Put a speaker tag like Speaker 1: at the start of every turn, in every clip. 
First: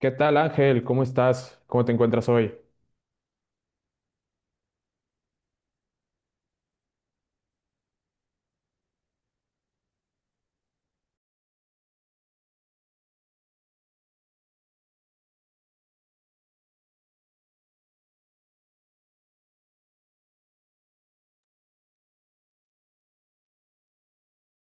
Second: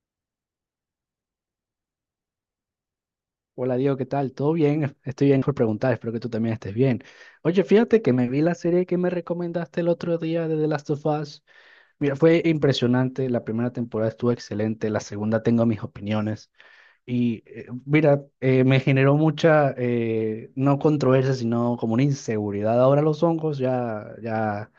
Speaker 1: ¿Qué tal, Ángel? ¿Cómo estás? ¿Cómo te encuentras hoy?
Speaker 2: Hola Diego, ¿qué tal? ¿Todo bien? Estoy bien por preguntar, espero que tú también estés bien. Oye, fíjate que me vi la serie que me recomendaste el otro día de The Last of Us. Mira, fue impresionante, la primera temporada estuvo excelente, la segunda tengo mis opiniones y mira, me generó mucha, no controversia, sino como una inseguridad. Ahora los hongos ya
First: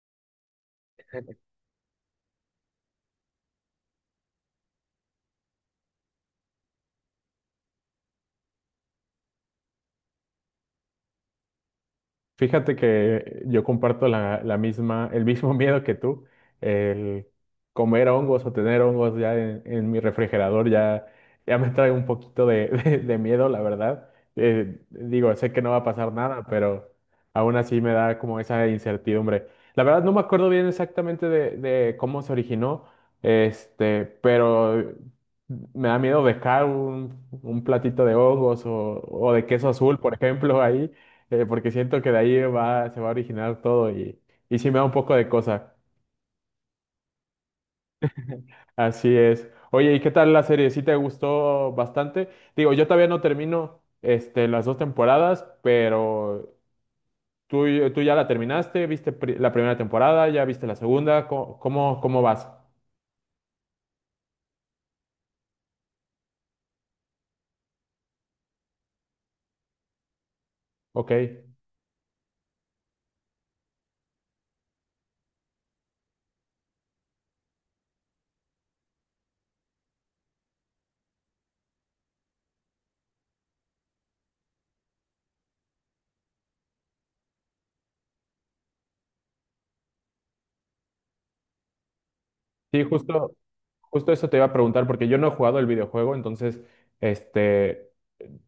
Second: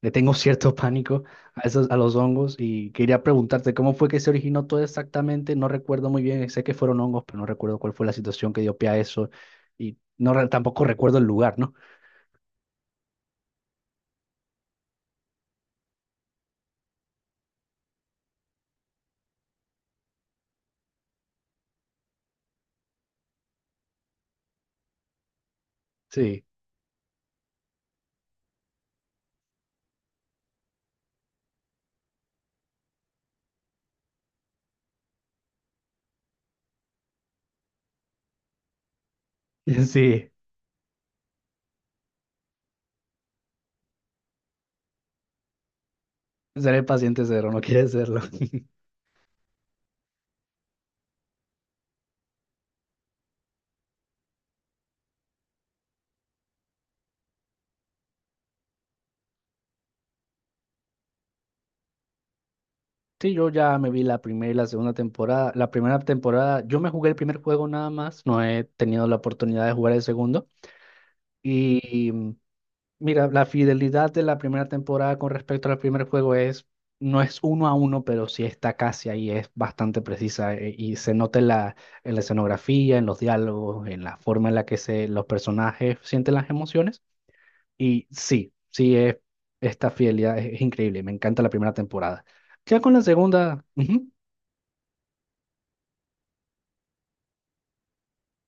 Speaker 2: le tengo cierto pánico a esos, a los hongos, y quería preguntarte cómo fue que se originó todo exactamente. No recuerdo muy bien, sé que fueron hongos, pero no recuerdo cuál fue la situación que dio pie a eso, y tampoco recuerdo el lugar, ¿no?
Speaker 1: Fíjate que yo comparto la misma, el mismo miedo que tú, el comer hongos o tener hongos ya en mi refrigerador ya, ya me trae un poquito de miedo, la verdad. Digo, sé que no va a pasar nada,
Speaker 2: Sí,
Speaker 1: pero aún así me da como esa incertidumbre. La verdad no me acuerdo bien exactamente de cómo se originó, pero me da miedo dejar un platito de hongos o de queso azul, por
Speaker 2: sí,
Speaker 1: ejemplo, ahí porque siento que de ahí va, se va a originar todo y sí me da un poco de cosa.
Speaker 2: seré paciente cero, no quiere serlo.
Speaker 1: Así es. Oye, ¿y qué tal la serie? ¿Sí te gustó bastante? Digo, yo todavía no termino las dos temporadas, pero tú, tú ya la terminaste, viste la primera temporada, ya viste la segunda, ¿cómo vas?
Speaker 2: Sí, yo ya me vi la primera y la segunda temporada. La primera temporada, yo me jugué el primer juego nada más, no he tenido la oportunidad de jugar el segundo.
Speaker 1: Ok.
Speaker 2: Y mira, la fidelidad de la primera temporada con respecto al primer juego es, no es uno a uno, pero sí está casi ahí, es bastante precisa, y se nota en la escenografía, en los diálogos, en la forma en la que los personajes sienten las emociones. Y sí, sí, esta fidelidad es increíble, me encanta la primera temporada. Ya
Speaker 1: Sí,
Speaker 2: con la
Speaker 1: justo.
Speaker 2: segunda, ujú,
Speaker 1: Justo eso te iba a preguntar, porque yo no he jugado el videojuego, entonces, este,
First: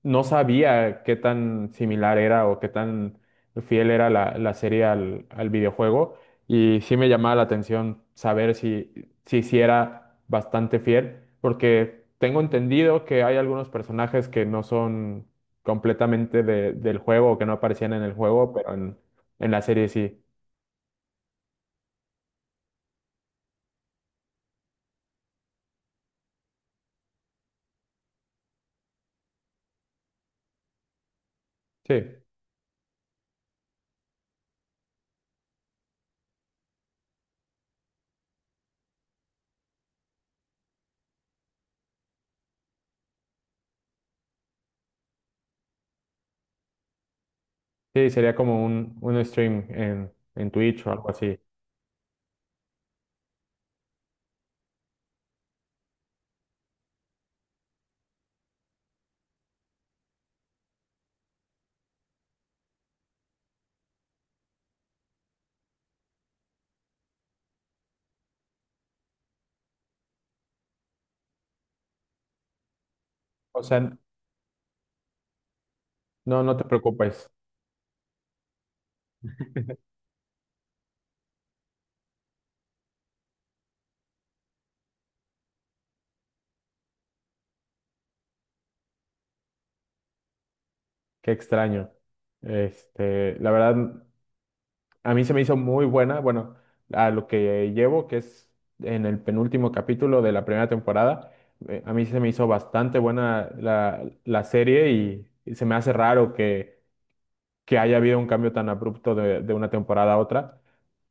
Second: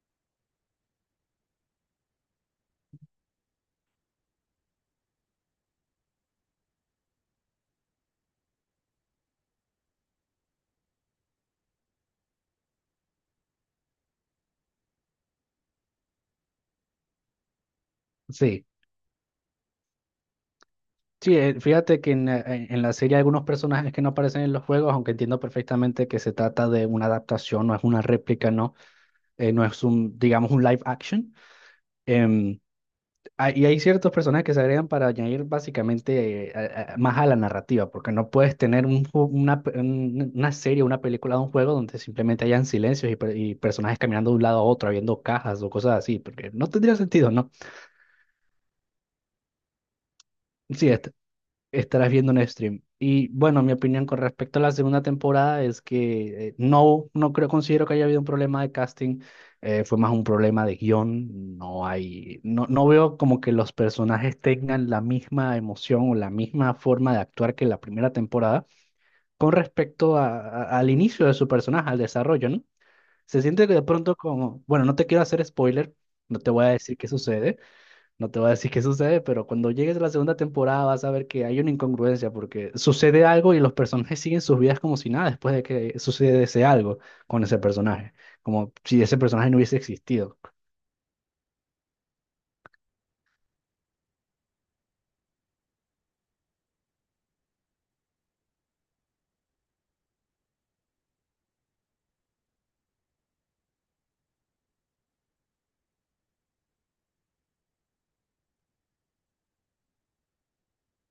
Speaker 1: no sabía qué tan similar era o qué tan fiel era la serie al videojuego, y sí me llamaba la atención saber si, si, sí era bastante fiel, porque tengo entendido que hay algunos personajes que no son completamente del juego o que no aparecían en el juego,
Speaker 2: sí.
Speaker 1: pero en la serie sí.
Speaker 2: Sí, fíjate que en la serie hay algunos personajes que no aparecen en los juegos, aunque entiendo perfectamente que se trata de una adaptación, no es una réplica, ¿no? No es un, digamos, un live action.
Speaker 1: Sí,
Speaker 2: Em, y hay ciertos personajes que se agregan para añadir básicamente, más a la narrativa, porque no puedes tener una, una serie, una película, un juego donde simplemente hayan silencios y, y personajes caminando de un lado a otro, abriendo cajas o cosas así, porque no tendría sentido, ¿no?
Speaker 1: sí, sería como un stream en Twitch
Speaker 2: Sí,
Speaker 1: o algo
Speaker 2: este,
Speaker 1: así.
Speaker 2: estarás viendo un stream. Y bueno, mi opinión con respecto a la segunda temporada es que, no, no creo, considero que haya habido un problema de casting. Fue más un problema de guión, no hay, no, no veo como que los personajes tengan la misma emoción o la misma forma de actuar que la primera temporada con respecto al inicio de su personaje, al desarrollo, ¿no? Se
Speaker 1: O
Speaker 2: siente que de
Speaker 1: sea,
Speaker 2: pronto como, bueno, no te quiero hacer spoiler, no
Speaker 1: no,
Speaker 2: te
Speaker 1: no te
Speaker 2: voy a decir qué
Speaker 1: preocupes,
Speaker 2: sucede no te voy a decir qué sucede, pero cuando llegues a la segunda temporada vas a ver que hay una incongruencia porque sucede algo y los personajes siguen sus vidas como si nada después de que sucede ese algo con ese personaje, como si ese personaje no hubiese existido.
Speaker 1: qué extraño. La verdad, a mí se me hizo muy buena, bueno, a lo que llevo, que es en el penúltimo capítulo de la primera temporada, a mí se me hizo bastante buena la serie y se me hace raro que haya habido un cambio tan abrupto de una temporada a otra.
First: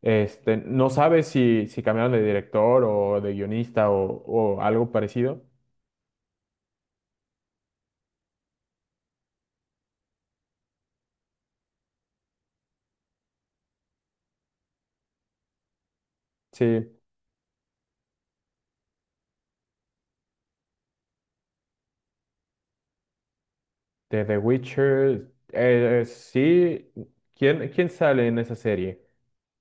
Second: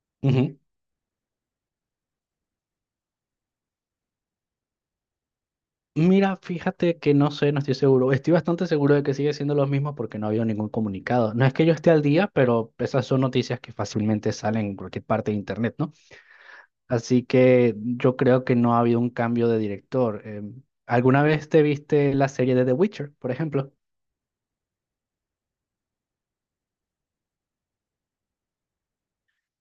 Speaker 2: Ujú.
Speaker 1: No sabes si, si cambiaron de director o de guionista o algo parecido.
Speaker 2: Mira, fíjate que no sé, no estoy seguro. Estoy bastante seguro de que sigue siendo lo mismo porque no ha habido ningún comunicado. No es que yo esté al día, pero esas son noticias que fácilmente salen en cualquier parte de internet, ¿no?
Speaker 1: Sí.
Speaker 2: Así que yo creo que no ha habido un cambio de director. ¿Alguna vez te viste la serie de The Witcher, por ejemplo?
Speaker 1: De The Witcher, sí. ¿Quién sale en esa serie?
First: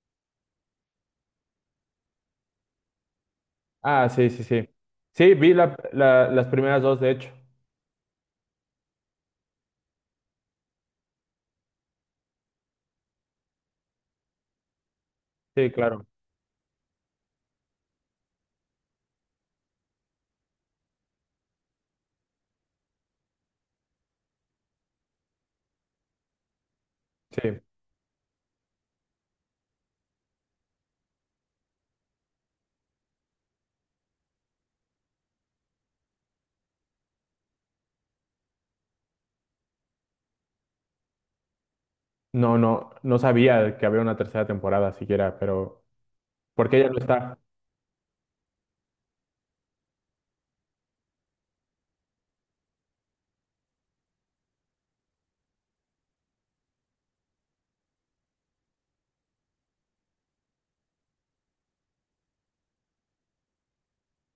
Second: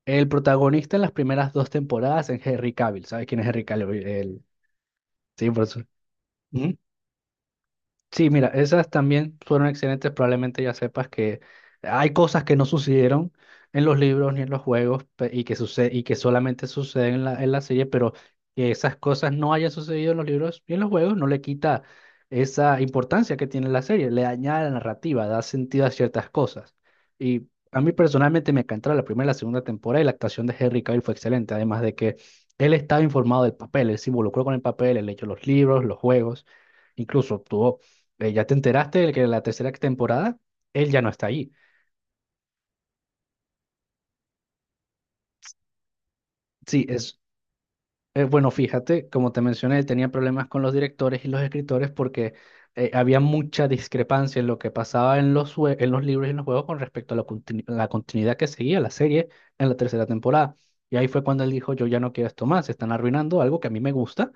Speaker 2: El protagonista en las primeras dos temporadas es Henry Cavill. ¿Sabes quién es Henry Cavill?
Speaker 1: Ah, sí, sí,
Speaker 2: El...
Speaker 1: sí. Sí,
Speaker 2: Sí,
Speaker 1: vi
Speaker 2: por eso.
Speaker 1: las primeras dos, de hecho.
Speaker 2: Sí, mira, esas también fueron excelentes. Probablemente ya sepas que hay cosas que no sucedieron en los libros ni en los juegos, y que
Speaker 1: Sí,
Speaker 2: sucede, y
Speaker 1: claro.
Speaker 2: que solamente suceden en la serie, pero que esas cosas no hayan sucedido en los libros ni en los juegos no le quita esa importancia que tiene la serie, le añade la narrativa, da sentido a ciertas cosas. Y
Speaker 1: Sí.
Speaker 2: a mí personalmente me encantó la primera y la segunda temporada, y la actuación de Henry Cavill fue excelente, además de que él estaba informado del papel, él se involucró con el papel, él leyó los libros, los juegos, incluso obtuvo, ¿ya te enteraste de que la tercera temporada, él ya no está ahí?
Speaker 1: No, no, no sabía que había una tercera temporada siquiera, pero porque
Speaker 2: Sí,
Speaker 1: ella no
Speaker 2: es,
Speaker 1: está.
Speaker 2: bueno, fíjate, como te mencioné, él tenía problemas con los directores y los escritores porque, había mucha discrepancia en lo que pasaba en los, en los libros y en los juegos con respecto a la, la continuidad que seguía la serie en la tercera temporada. Y ahí fue cuando él dijo, yo ya no quiero esto más, están arruinando algo que a mí me gusta.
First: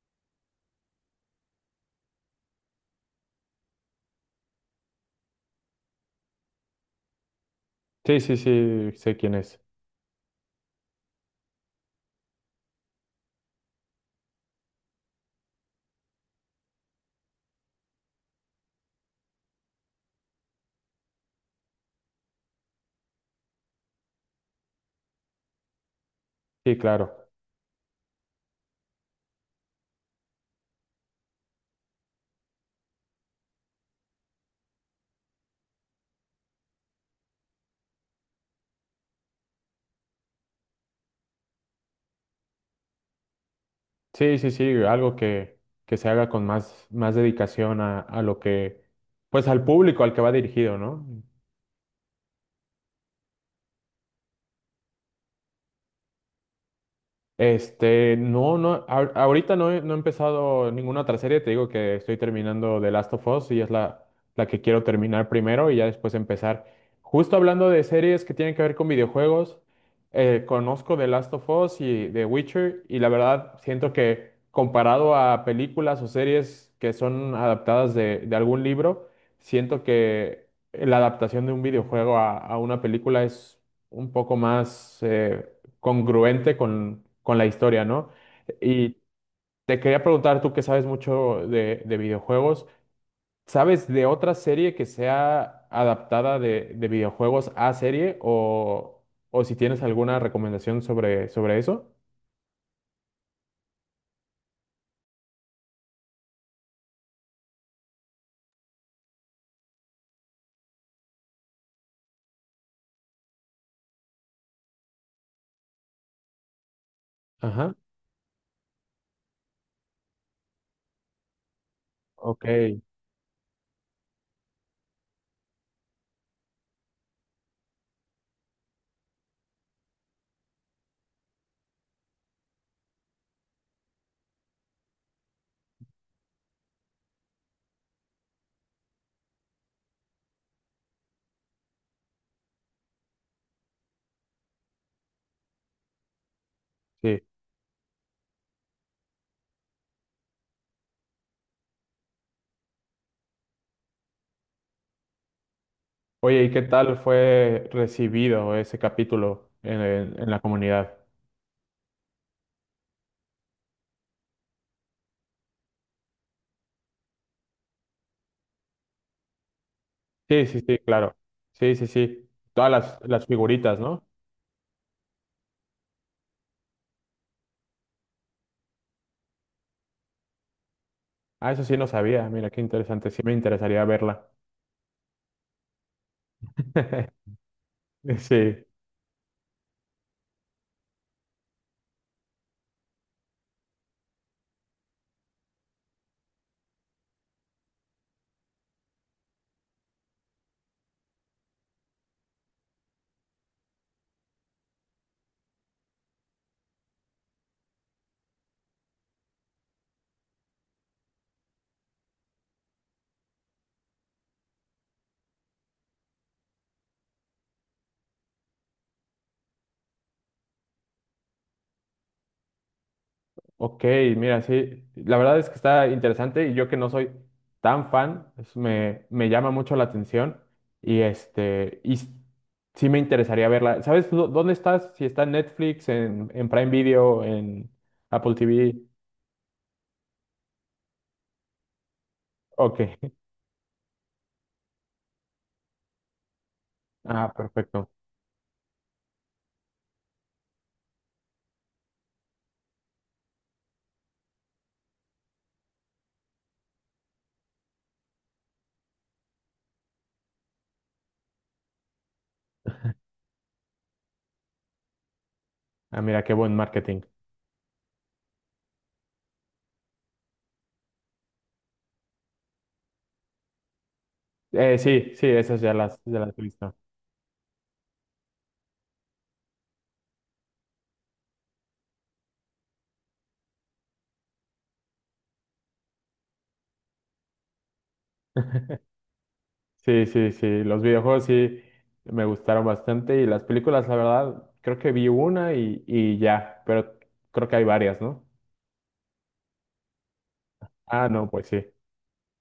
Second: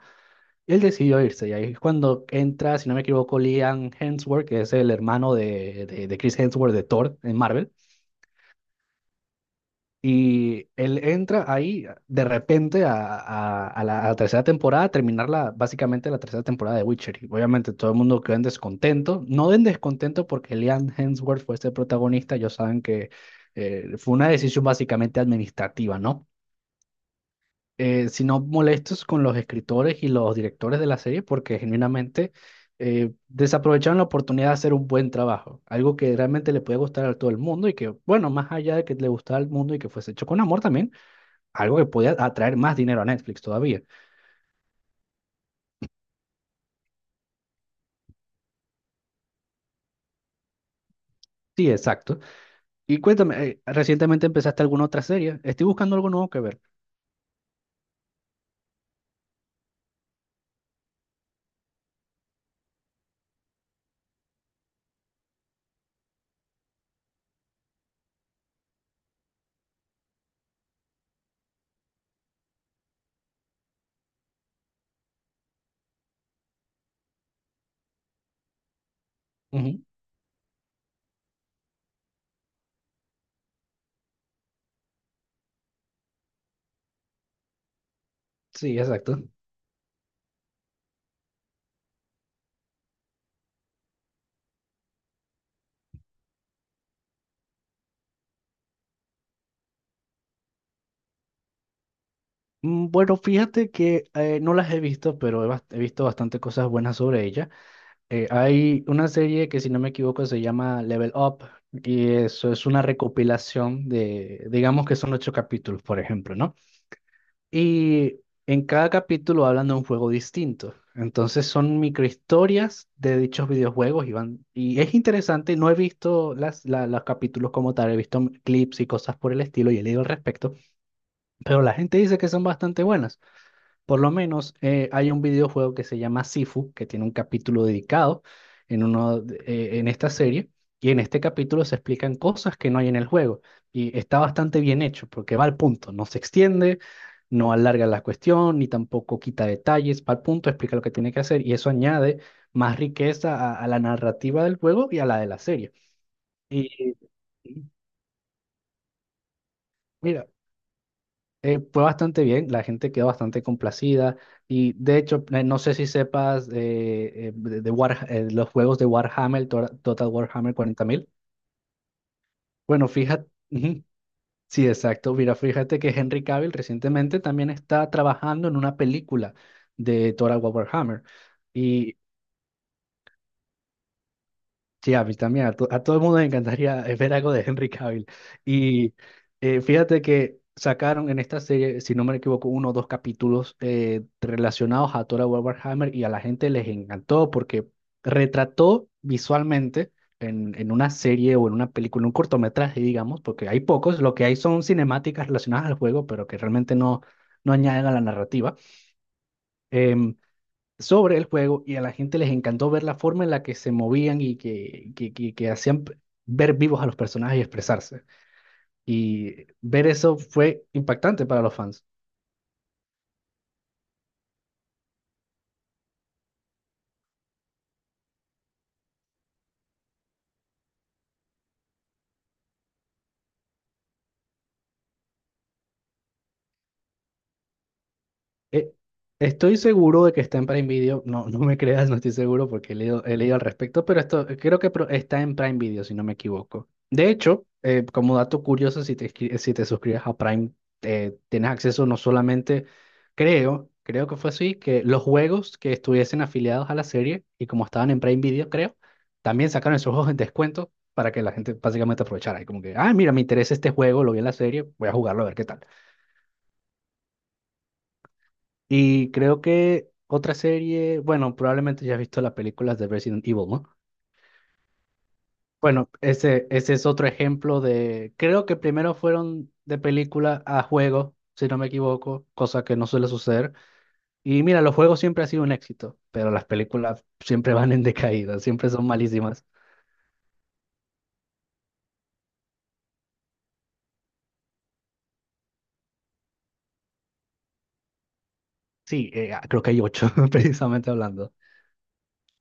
Speaker 2: Él decidió irse y ahí es cuando entra, si no me equivoco, Liam Hemsworth, que es el hermano de Chris Hemsworth, de Thor en Marvel.
Speaker 1: Sí, sí, sí, sé quién es.
Speaker 2: Y él entra ahí de repente a, a la tercera temporada, a terminar la, básicamente la tercera temporada de Witcher. Y obviamente todo el mundo quedó en descontento. No en descontento porque Liam Hemsworth fue este protagonista. Ellos saben que, fue una decisión básicamente administrativa, ¿no?
Speaker 1: Sí, claro.
Speaker 2: Sino molestos con los escritores y los directores de la serie porque genuinamente, desaprovecharon la oportunidad de hacer un buen trabajo. Algo que realmente le puede gustar a todo el mundo y que, bueno, más allá de que le gustara al mundo y que fuese hecho con amor, también algo que podía atraer más dinero a Netflix todavía.
Speaker 1: Sí, sí, sí, algo que se haga con más, más dedicación a lo que, pues al público al que va dirigido, ¿no?
Speaker 2: Sí, exacto. Y cuéntame, ¿recientemente empezaste alguna otra serie? Estoy buscando algo nuevo que ver.
Speaker 1: No, no, ahorita no he, no he empezado ninguna otra serie, te digo que estoy terminando The Last of Us y es la que quiero terminar primero y ya después empezar. Justo hablando de series que tienen que ver con videojuegos, conozco The Last of Us y The Witcher y la verdad siento que comparado a películas o series que son adaptadas de algún libro,
Speaker 2: Ujú.
Speaker 1: siento que la adaptación de un videojuego a una película es un poco más congruente con la historia, ¿no?
Speaker 2: Sí,
Speaker 1: Y
Speaker 2: exacto.
Speaker 1: te quería preguntar, tú que sabes mucho de videojuegos, ¿sabes de otra serie que sea adaptada de videojuegos a serie o si tienes alguna recomendación sobre, sobre eso?
Speaker 2: Bueno, fíjate que, no las he visto, pero he visto bastante cosas buenas sobre ella. Hay una serie que, si no me equivoco, se llama Level Up, y eso es una recopilación de, digamos que son ocho capítulos, por ejemplo, ¿no?
Speaker 1: Ajá,
Speaker 2: Y en cada capítulo hablan de un juego distinto. Entonces son
Speaker 1: ok,
Speaker 2: microhistorias de dichos videojuegos y y es interesante, no he visto las, los capítulos como tal, he visto clips y cosas por el estilo y he leído al respecto, pero la gente dice que son bastante buenas. Por lo menos, hay un videojuego que se llama Sifu, que tiene un capítulo dedicado en esta serie, y en este capítulo se explican cosas que no hay en el juego, y está bastante bien hecho porque va al punto, no se extiende,
Speaker 1: sí.
Speaker 2: no alarga la cuestión, ni tampoco quita detalles, va al punto, explica lo que tiene que hacer, y eso añade más riqueza a la narrativa del juego y a la de la serie.
Speaker 1: Oye, ¿y qué
Speaker 2: Y
Speaker 1: tal fue
Speaker 2: y,
Speaker 1: recibido ese capítulo en,
Speaker 2: mira,
Speaker 1: en la comunidad?
Speaker 2: Fue bastante bien, la gente quedó bastante complacida, y de hecho, no sé si sepas, de los juegos de Warhammer, Total
Speaker 1: Sí,
Speaker 2: Warhammer
Speaker 1: sí, sí,
Speaker 2: 40,000.
Speaker 1: claro. Sí, sí, sí. Todas
Speaker 2: Bueno,
Speaker 1: las
Speaker 2: fíjate,
Speaker 1: figuritas,
Speaker 2: ujú,
Speaker 1: ¿no?
Speaker 2: sí, exacto, mira, fíjate que Henry Cavill recientemente también está trabajando en una película de Total Warhammer.
Speaker 1: Ah, eso sí no
Speaker 2: Y
Speaker 1: sabía. Mira, qué interesante. Sí me interesaría verla.
Speaker 2: sí, a mí también, a todo el mundo le encantaría, ver algo de Henry Cavill.
Speaker 1: Sí,
Speaker 2: Y, fíjate que sacaron en esta serie, si no me equivoco, uno o dos capítulos, relacionados a Thor Warhammer, y a la gente les encantó porque retrató visualmente, en una serie o en una película, en un cortometraje, digamos, porque hay pocos, lo que hay son cinemáticas relacionadas al juego, pero que realmente no, no añaden a la narrativa Em, sobre el juego, y a la gente les encantó ver la forma en la que se movían y que hacían ver vivos a los personajes y expresarse. Y ver eso fue impactante para los fans.
Speaker 1: ok, mira, sí, la verdad es que está interesante y yo que no soy tan fan, pues, me llama mucho la atención y este, sí me interesaría verla. ¿Sabes dónde estás? Si está en Netflix, en Prime Video, en Apple
Speaker 2: Eh,
Speaker 1: TV.
Speaker 2: Estoy seguro de que está en Prime Video. No, no me creas, no estoy seguro porque
Speaker 1: Ok,
Speaker 2: he leído al respecto, pero esto creo que está en Prime Video, si no me equivoco. De
Speaker 1: ah,
Speaker 2: hecho,
Speaker 1: perfecto.
Speaker 2: como dato curioso, si si te suscribes a Prime, tienes acceso no solamente, creo, creo que fue así, que los juegos que estuviesen afiliados a la serie y como estaban en Prime Video, creo, también sacaron esos juegos en descuento para que la gente básicamente aprovechara. Y como que, ah, mira, me interesa este juego, lo vi en la serie, voy a jugarlo a ver qué tal.
Speaker 1: Ah, mira, qué buen marketing.
Speaker 2: Y creo que otra serie, bueno, probablemente ya has visto las películas de Resident Evil, ¿no?
Speaker 1: Sí, sí, esas
Speaker 2: Bueno,
Speaker 1: ya las he
Speaker 2: ese
Speaker 1: visto.
Speaker 2: es otro ejemplo de, creo que primero fueron de película a juego, si no me equivoco, cosa que no suele suceder. Y mira, los juegos siempre han sido un éxito, pero las películas siempre van en decaída, siempre son malísimas.
Speaker 1: Sí, sí, sí, los videojuegos sí me gustaron bastante y las películas, la verdad, creo que vi una y ya, pero creo que hay varias, ¿no?
Speaker 2: Sí, ah, creo que hay ocho, precisamente
Speaker 1: Ah, no,
Speaker 2: hablando.
Speaker 1: pues sí.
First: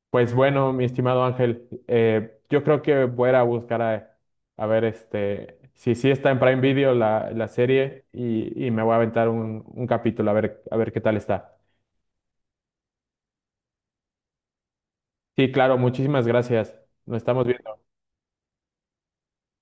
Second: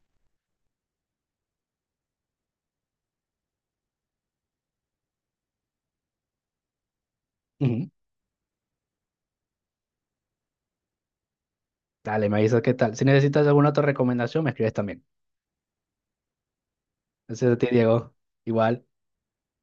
Speaker 1: Pues bueno, mi estimado Ángel, yo creo que voy a ir a buscar a ver si sí está en Prime Video la
Speaker 2: Ujú.
Speaker 1: serie y me voy a aventar un capítulo a ver qué tal está.
Speaker 2: Dale, me avisas qué tal. Si necesitas alguna otra recomendación, me escribes también.
Speaker 1: Sí, claro, muchísimas gracias. Nos estamos
Speaker 2: Gracias a ti,
Speaker 1: viendo.
Speaker 2: Diego. Igual.